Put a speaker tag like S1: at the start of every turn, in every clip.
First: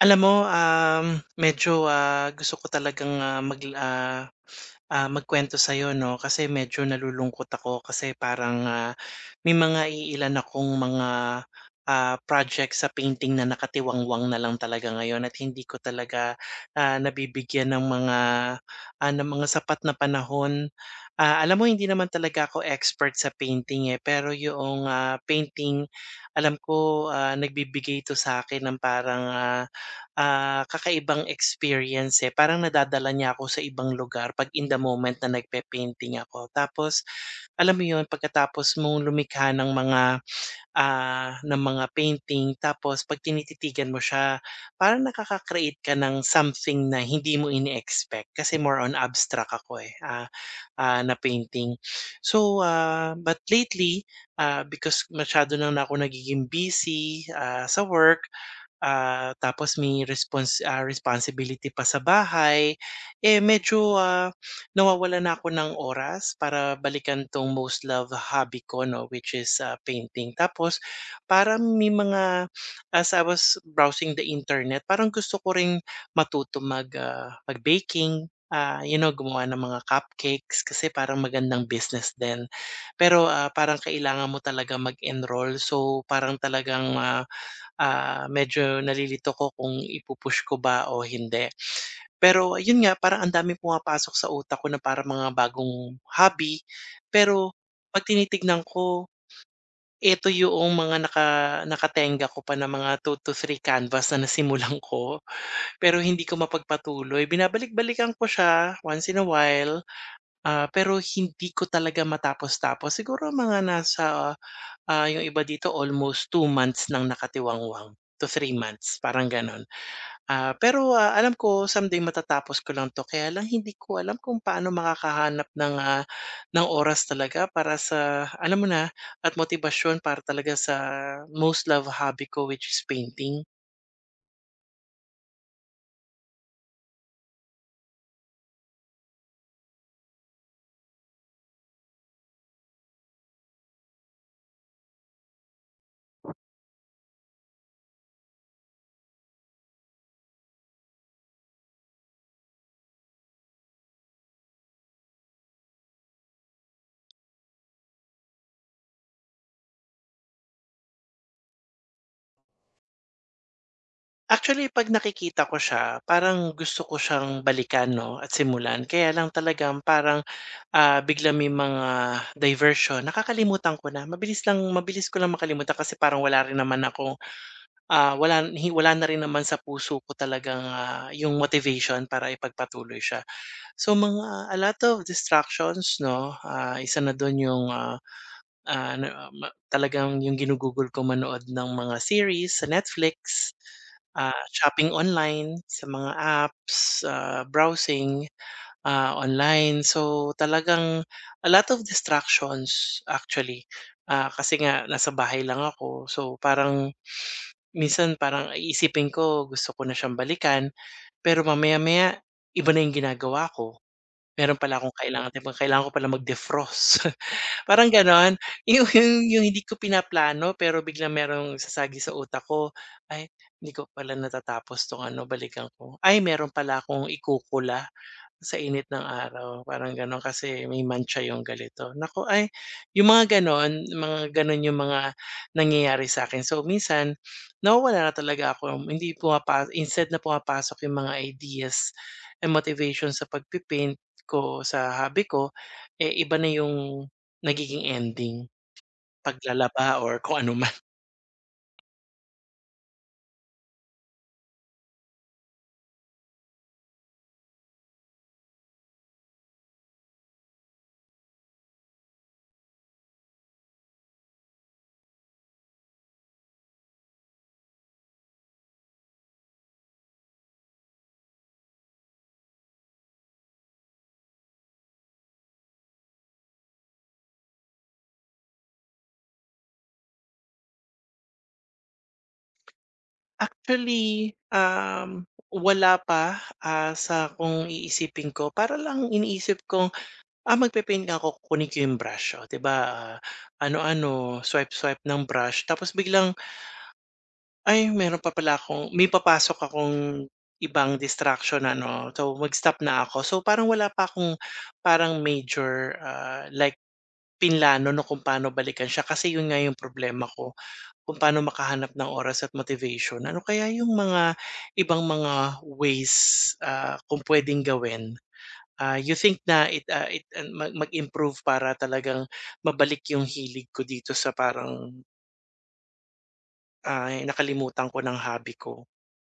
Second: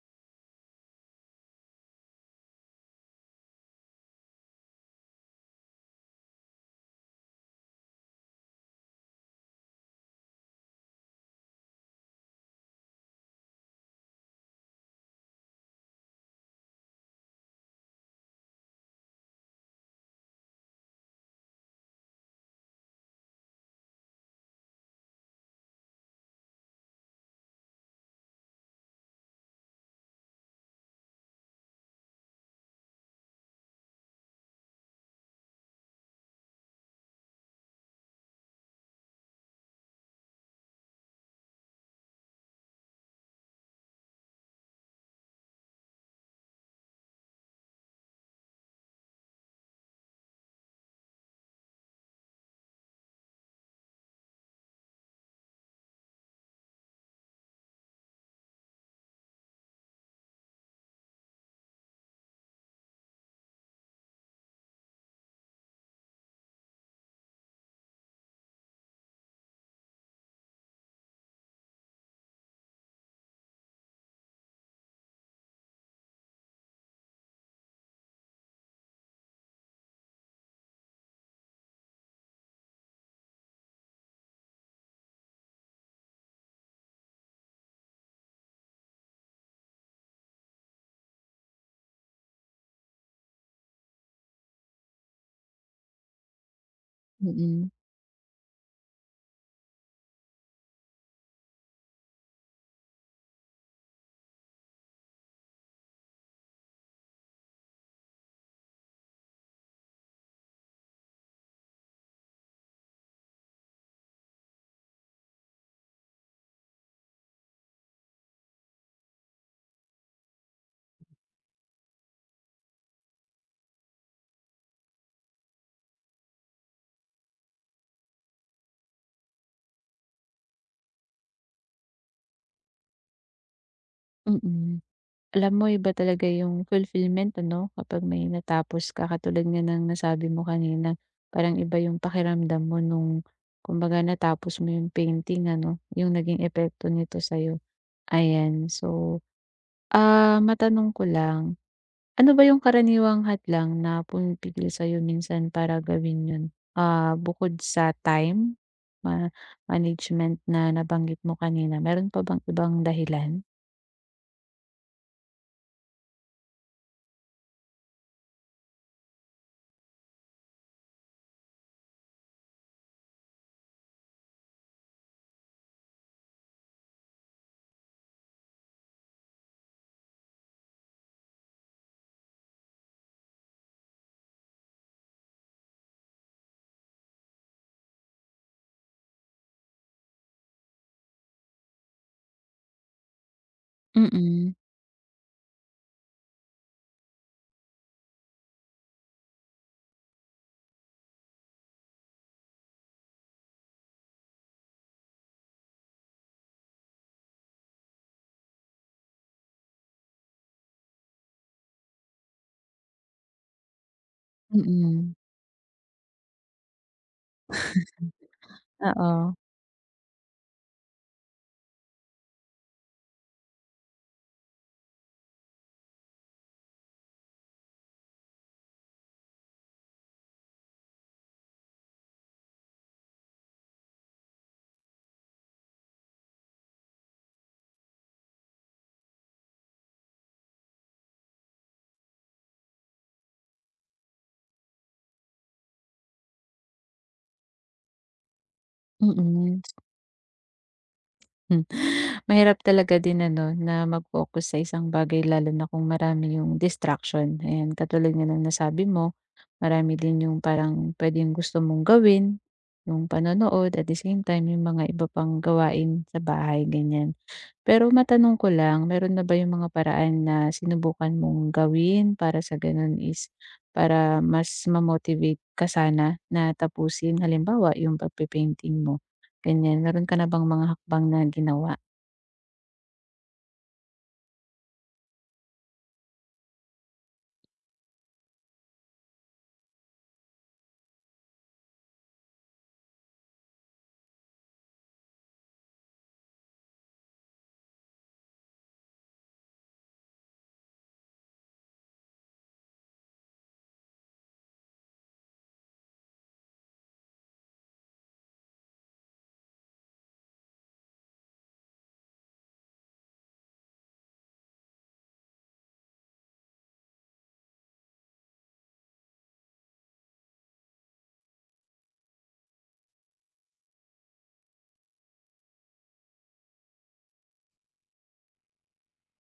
S1: Medyo, gusto ko talagang, magkuwento sa'yo 'no, kasi medyo nalulungkot ako kasi parang, may mga iilan akong mga project sa painting na nakatiwangwang na lang talaga ngayon at hindi ko talaga, nabibigyan ng mga sapat na panahon. Ah, alam mo hindi naman talaga ako expert sa painting, eh, pero yung painting alam ko, nagbibigay ito sa akin ng parang, kakaibang experience, eh, parang nadadala niya ako sa ibang lugar 'pag in the moment na nagpe-painting ako. Tapos alam mo 'yun, pagkatapos mong lumikha ng mga painting tapos 'pag tinititigan mo siya, parang nakaka-create ka ng something na hindi mo ini-expect kasi more on abstract ako, eh, na painting. So, but lately, because masyado na ako nagiging busy, sa work, tapos may responsibility pa sa bahay, eh, medyo, nawawalan na ako ng oras para balikan 'tong most loved hobby ko 'no, which is, painting. Tapos para may mga as I was browsing the internet, parang gusto ko ring matuto mag-baking, gumawa ng mga cupcakes kasi parang magandang business din. Pero, parang kailangan mo talaga mag-enroll so parang talagang, medyo nalilito ko kung ipupush ko ba o hindi. Pero yun nga, parang ang daming pumapasok sa utak ko na para mga bagong hobby, pero
S2: Mm,
S1: 'pag tinitignan ko, ito yung mga nakatenga ko pa na mga 2 to 3 canvas na nasimulan ko, pero hindi ko mapagpatuloy. Binabalik-balikan ko siya once in a while, pero hindi ko talaga matapos-tapos. Siguro mga nasa yung iba dito almost 2 months ng nakatiwangwang to 3 months, parang gano'n. Alam ko someday matatapos ko lang 'to kaya lang hindi ko alam kung paano makakahanap ng, ng oras talaga para sa alam mo na, at motibasyon para talaga sa most love hobby ko which is painting.
S2: mm. Alam mo iba talaga yung fulfillment ano, kapag may natapos ka katulad nga ng nasabi mo kanina. Parang iba yung pakiramdam mo nung kumbaga natapos mo yung painting ano, yung naging epekto nito sa'yo, ayan. So, matanong ko lang, ano ba yung karaniwang hadlang na pumipigil sa'yo minsan para gawin yun? Bukod sa time, ma management na nabanggit mo kanina, meron pa bang ibang dahilan?
S1: Actually 'pag nakikita ko siya parang gusto ko siyang balikan 'no, at simulan kaya lang talagang parang biglang may mga diversion, nakakalimutan ko na. Mabilis ko lang makalimutan kasi parang wala rin naman ako, wala na rin naman sa puso ko talagang, yung motivation para ipagpatuloy siya. So mga a lot of distractions 'no, isa na dun yung, ah Ah, ano, ah, ma talagang yung ginugugol ko manood ng mga series sa Netflix,
S2: Mm.
S1: shopping online sa mga apps, browsing, online. So, talagang a lot of distractions actually. Kasi nga nasa bahay lang ako, so parang minsan parang iisipin ko gusto ko na siyang balikan, pero mamaya-maya iba na yung ginagawa ko. Meron pala akong
S2: Mm,
S1: kailangan 'di ba, kailangan ko pala mag-defrost. Parang gano'n. Yung yung
S2: oo,
S1: yung hindi ko pinaplano pero biglang merong sasagi sa utak ko, "Ay, hindi ko pala natatapos 'tong ano, balikan ko. Ay meron pala akong ikukula." Sa init ng araw, parang gano'n. Kasi may mantsa yung ganito. Naku, ay yung mga gano'n yung mga nangyayari sa akin. So, minsan nawawala na talaga ako, hindi pumapa instead na pumapasok yung mga ideas and motivation sa pagpipaint ko, sa hobby ko, eh, iba na yung nagiging ending,
S2: mm.
S1: paglalaba or kung ano man.
S2: Hmm, mahirap talaga din ano na mag-focus sa isang bagay lalo na kung marami yung distraction, ayan katulad nga ng nasabi mo, marami din yung parang puwedeng gusto mong gawin, yung panonood at the same time yung mga iba pang gawain sa bahay, ganyan. Pero matanong ko lang, meron na ba yung mga paraan na sinubukan mong gawin para sa ganun is para mas ma-motivate ka sana na tapusin, halimbawa yung pagpe-painting mo, ganyan. Meron ka na bang mga hakbang na ginawa?
S1: Actually, wala pa, sa kung iisipin ko para lang iniisip kong magpe-paint nga ako, kukunin ko yung brush, oh, 'di ba, ano-ano, swipe-swipe ng brush tapos biglang, ay meron pa pala akong may papasok akong ibang distraction na ano, so mag-stop na ako. So parang wala pa akong parang major, like plinano na kung paano balikan siya kasi yun nga yung problema ko, kung paano makahanap ng oras at motivation. Ano kaya yung mga ibang mga ways, kung puwedeng gawin? You think na it an mag-improve para talagang mabalik yung hilig ko dito sa parang, nakalimutan ko ng hobby ko.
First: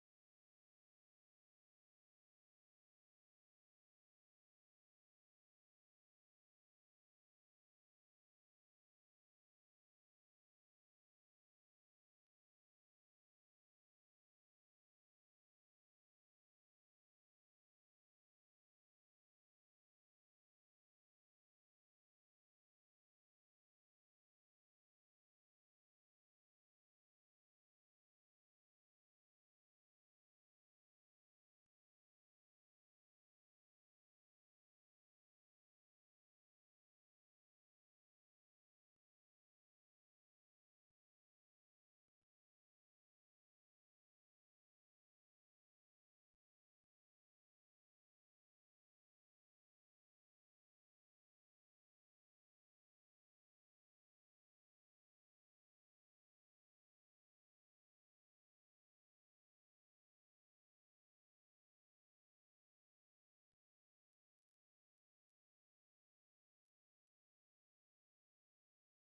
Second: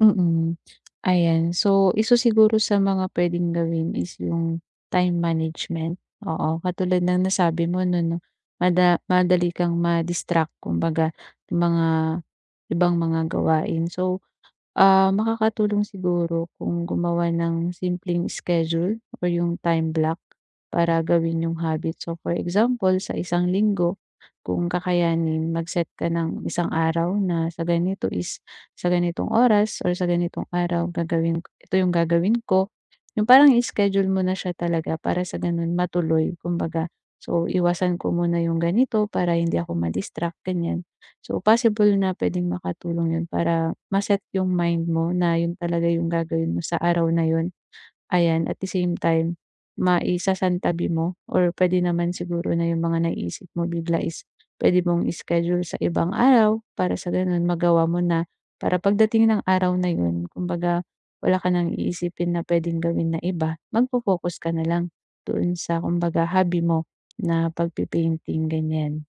S2: Mm, ayan. So, isa siguro sa mga puwedeng gawin is yung time management, oo. Katulad ng nasabi mo 'no 'no, madali kang ma-distract kumbaga, ng mga ibang mga gawain. So, makakatulong siguro kung gumawa ng simpleng schedule or yung time block para gawin yung habit. So, for example, sa isang linggo, kung kakayanin, mag-set ka ng isang araw na sa ganito is sa ganitong oras or sa ganitong araw ito yung gagawin ko. Yung parang i-schedule mo na siya talaga para sa ganun matuloy, kumbaga. So, iwasan ko muna yung ganito para hindi ako ma-distract, ganyan. So, possible na puwedeng makatulong 'yun para maset yung mind mo na 'yun talaga yung gagawin mo sa araw na 'yun. Ayan, at the same time, maisasantabi mo or puwede naman siguro na yung mga naiisip mo bigla is puwede mong i-schedule sa ibang araw para sa gano'n magawa mo na. Para pagdating ng araw na 'yun, kumbaga wala ka nang iisipin na puwedeng gawin na iba, magfo-focus ka na lang doon sa kumbaga hobby mo na pagpe-painting, ganiyan.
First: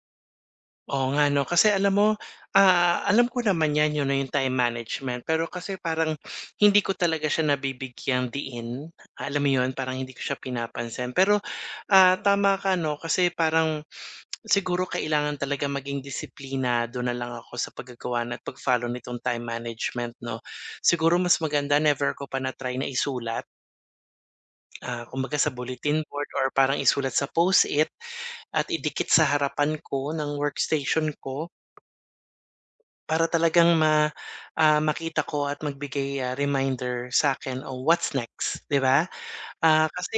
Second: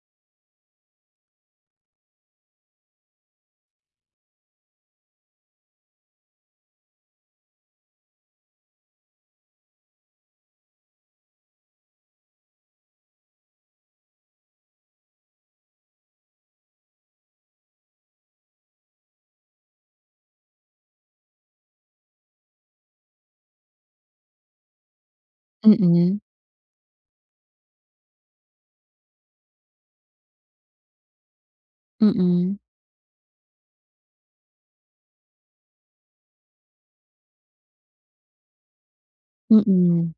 S1: Oo nga 'no, kasi alam mo, alam ko naman 'yan, yun na yung time management, pero kasi parang hindi ko talaga siya nabibigyang diin. Alam mo yun, parang hindi ko siya pinapansin. Pero, tama ka 'no, kasi parang siguro kailangan talaga maging disiplinado na lang ako sa paggagawa na at pag-follow nitong time management 'no. Siguro mas maganda never ko pa na-try na isulat, kumbaga sa bulletin
S2: Mm,
S1: board or parang isulat sa Post-it at idikit sa harapan ko ng workstation ko
S2: mm.
S1: para talagang makita ko at magbigay, reminder sa akin o what's next, 'di ba? Ah,
S2: Mm,
S1: kasi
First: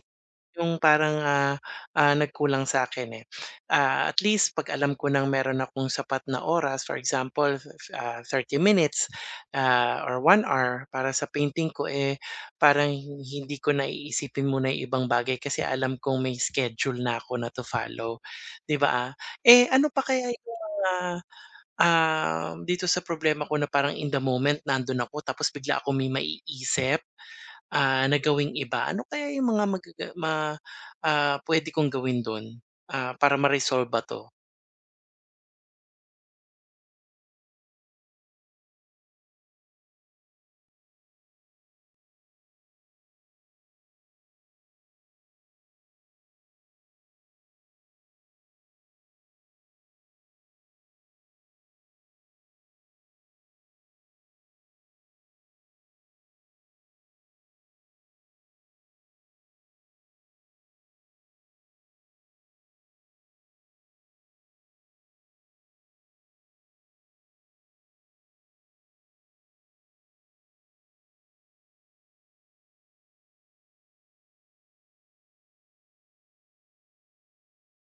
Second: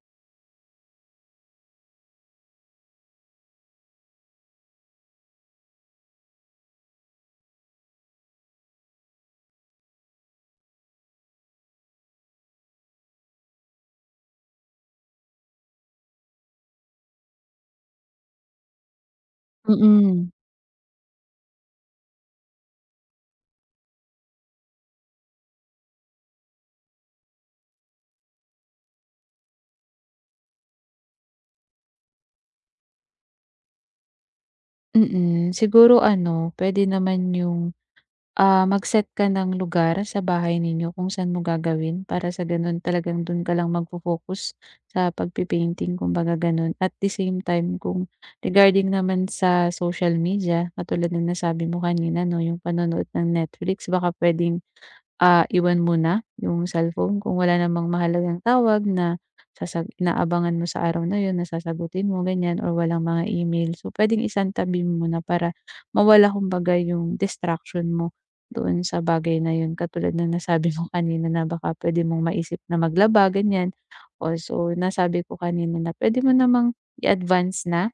S1: Yung parang, nagkulang sa akin eh. At least 'pag alam ko ng meron akong sapat na oras, for example, 30 minutes, or one hour para sa painting ko, eh, parang hindi ko na iisipin muna yung ibang bagay kasi alam kong may schedule na ako na to follow, 'di ba? Eh, ano pa
S2: mm,
S1: kaya yung mga, dito sa problema ko na parang in the moment nandun ako tapos bigla ako may maiisip? Na gawing iba, ano kaya yung mga puwede kong gawin dun, ah, para ma ba 'to?
S2: mm. Siguro ano, puwede naman yung, mag-set ka ng lugar sa bahay ninyo kung saan mo gagawin para sa gano'n talagang do'n ka lang magfo-focus sa pagpe-painting kumbaga gano'n. At the same time kung regarding naman sa social media, katulad ng nasabi mo kanina 'no, yung panonood ng Netflix baka puwedeng iwan muna yung cellphone kung wala namang mahalagang tawag na sasag inaabangan mo sa araw na yun na sasagutin mo ganyan or walang mga email. So, puwedeng isantabi mo muna para mawala kumbaga yung distraction mo doon sa bagay na yun. Katulad na nasabi mo kanina na baka puwede mong maisip na maglaba ganyan. Also, nasabi ko kanina na puwede mo namang i-advance na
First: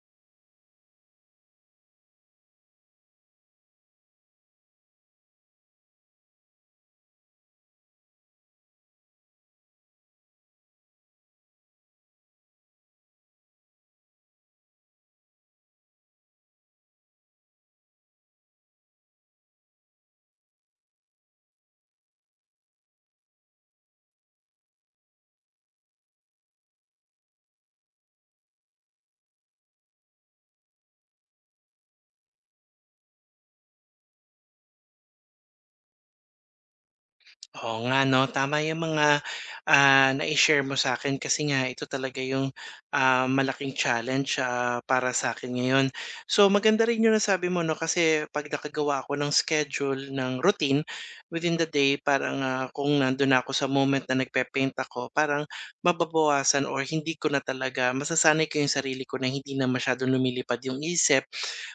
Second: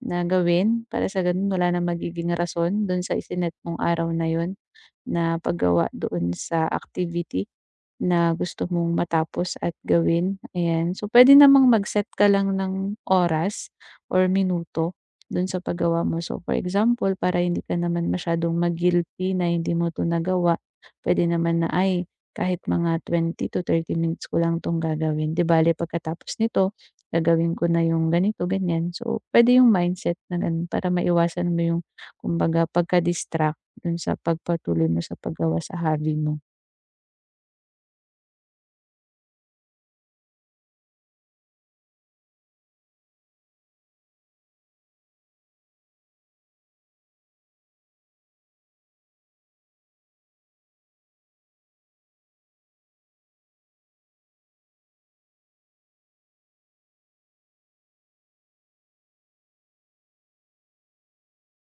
S2: na gawin para sa ganun wala na magiging rason do'n sa isinet mong araw na yun. Na paggawa doon sa activity. Na gusto mong matapos at gawin, ayan. So, pwede namang mag-set ka lang ng oras or minuto dun sa paggawa mo. So, for example, para hindi ka naman masyadong ma-guilty na hindi mo 'to nagawa, puwede naman na, "Ay, kahit mga 20 to 30 minutes ko lang 'tong gagawin. 'Di bale pagkatapos nito gagawin ko na yung ganito, ganyan." So, pwede yung mindset na gano'n para maiwasan mo yung kumbaga pagka-distract do'n sa pagpatuloy mo sa paggawa sa hobby mo.
S1: Oo nga 'no, tama yung mga, nai-share mo sa akin kasi nga ito talaga yung, malaking challenge, para sa akin ngayon. So maganda rin yung nasabi mo 'no, kasi 'pag nakagawa ako ng schedule, ng routine within the day parang, kung nandun ako sa moment na nagpe-paint ako parang mababawasan or hindi ko na talaga masasanay ko yung sarili ko na hindi na masyadong lumilipad yung isip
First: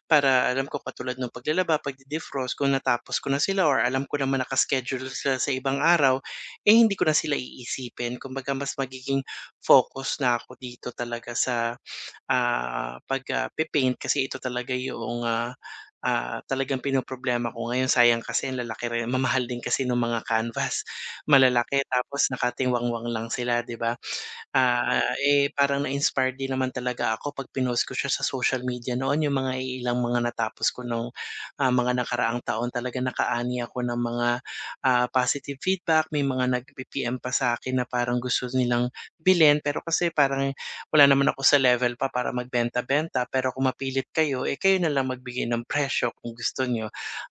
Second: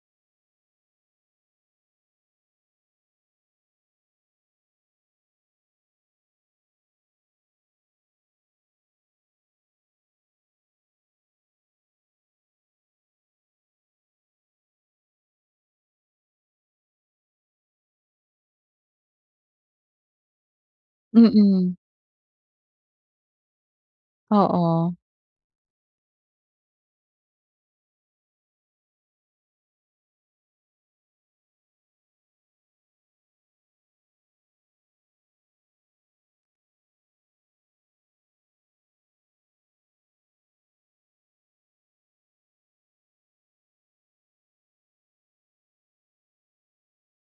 S1: para alam ko katulad nung paglalaba, pagde-defrost kung natapos ko na sila or alam ko naman naka sila sa ibang araw, eh, hindi ko na sila iisipin. Kumbaga mas magiging focus na ako dito talaga sa, paint kasi ito talaga yung, talagang pinoproblema ko ngayon. Sayang kasi ang lalaki rin mamahal din kasi nung mga canvas,
S2: Mm.
S1: malalaki tapos nakatingwangwang lang sila, 'di ba?
S2: Oo,
S1: Parang na-inspire din naman talaga ako 'pag pinost ko siya sa social media noon, yung mga ilang mga natapos ko nung, mga nakaraang taon. Talaga nakaani ako ng mga, positive feedback, may mga nag-pi-PM pa sa'kin na parang gusto nilang bilhin. Pero kasi parang wala naman ako sa level pa para magbenta-benta, pero kung mapilit kayo, eh, kayo na lang magbigay ng presyo kung gusto niyo.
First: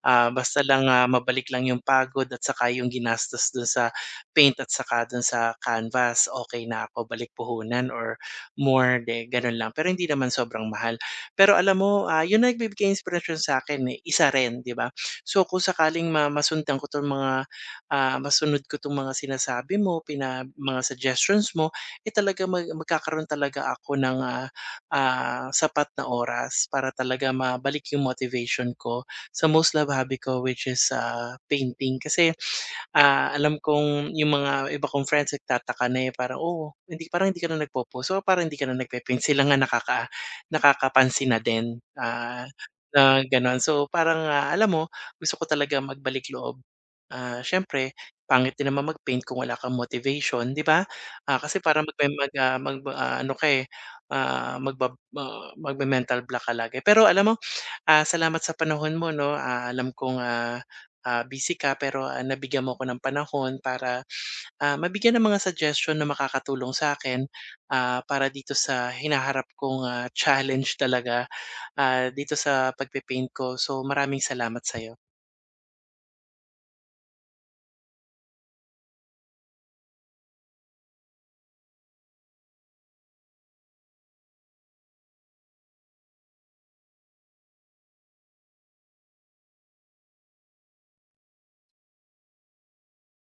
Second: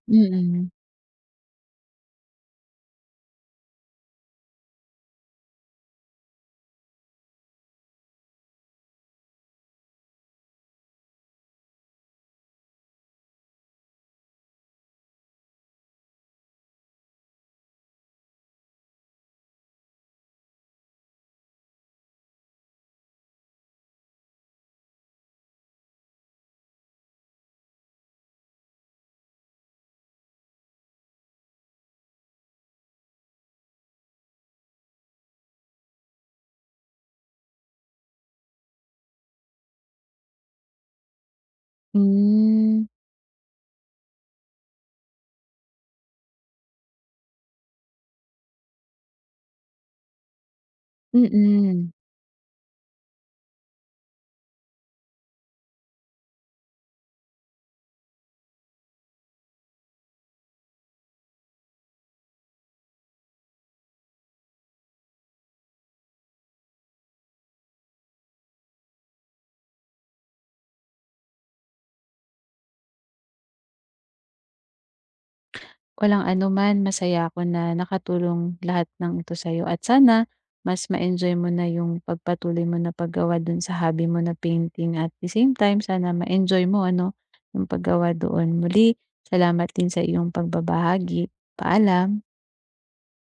S1: Ah, basta
S2: mm.
S1: lang, ah, mabalik lang yung pagod at saka yung ginastos dun sa paint at saka dun sa canvas, okay na ako balik puhunan or more de ganun lang. Pero hindi naman sobrang mahal. Pero alam mo, yun ang nagbibigay inspirasyon sa'kin, eh, isa rin, 'di ba? So, kung sakaling ma masundan ko 'tong mga, ah, masunod ko 'tong mga sinasabi mo, mga suggestions mo, eh, talaga mag magkakaroon talaga ako ng, sapat na oras para talaga mabalik yung motivation ko sa most lovahobby ko which is, painting. Kasi alam kong yung mga iba kong friends nagtataka na, eh, parang, "Oh, hindi parang hindi ka na nagpo-post, so parang hindi ka na nagpe-paint." Sila nga nakakapansin na din,
S2: Hmm,
S1: na gano'n. So parang, alam mo, gusto ko talaga magbalik loob. Siyempre pangit din naman mag-paint kung wala kang motivation, 'di ba? Ah, kasi parang
S2: mm.
S1: magme mag ah, ano ka, eh, magme-mental block ka lagi. Pero alam mo, salamat sa panahon mo 'no, alam kong, busy ka pero, nabigyan mo ako ng panahon para, mabigyan ng mga suggestion na makakatulong sa'kin, para dito sa hinaharap kong, challenge talaga, dito sa pagpe ko. So, maraming salamat sa'yo.
S2: Walang anuman masaya ako na nakatulong lahat ng ito sa'yo at sana mas ma-enjoy mo na yung pagpatuloy mo na paggawa dun sa hobby mo na painting at the same time sana ma-enjoy mo ano, yung paggawa doon. Muli, salamat din sa iyong pagbabahagi. Paalam.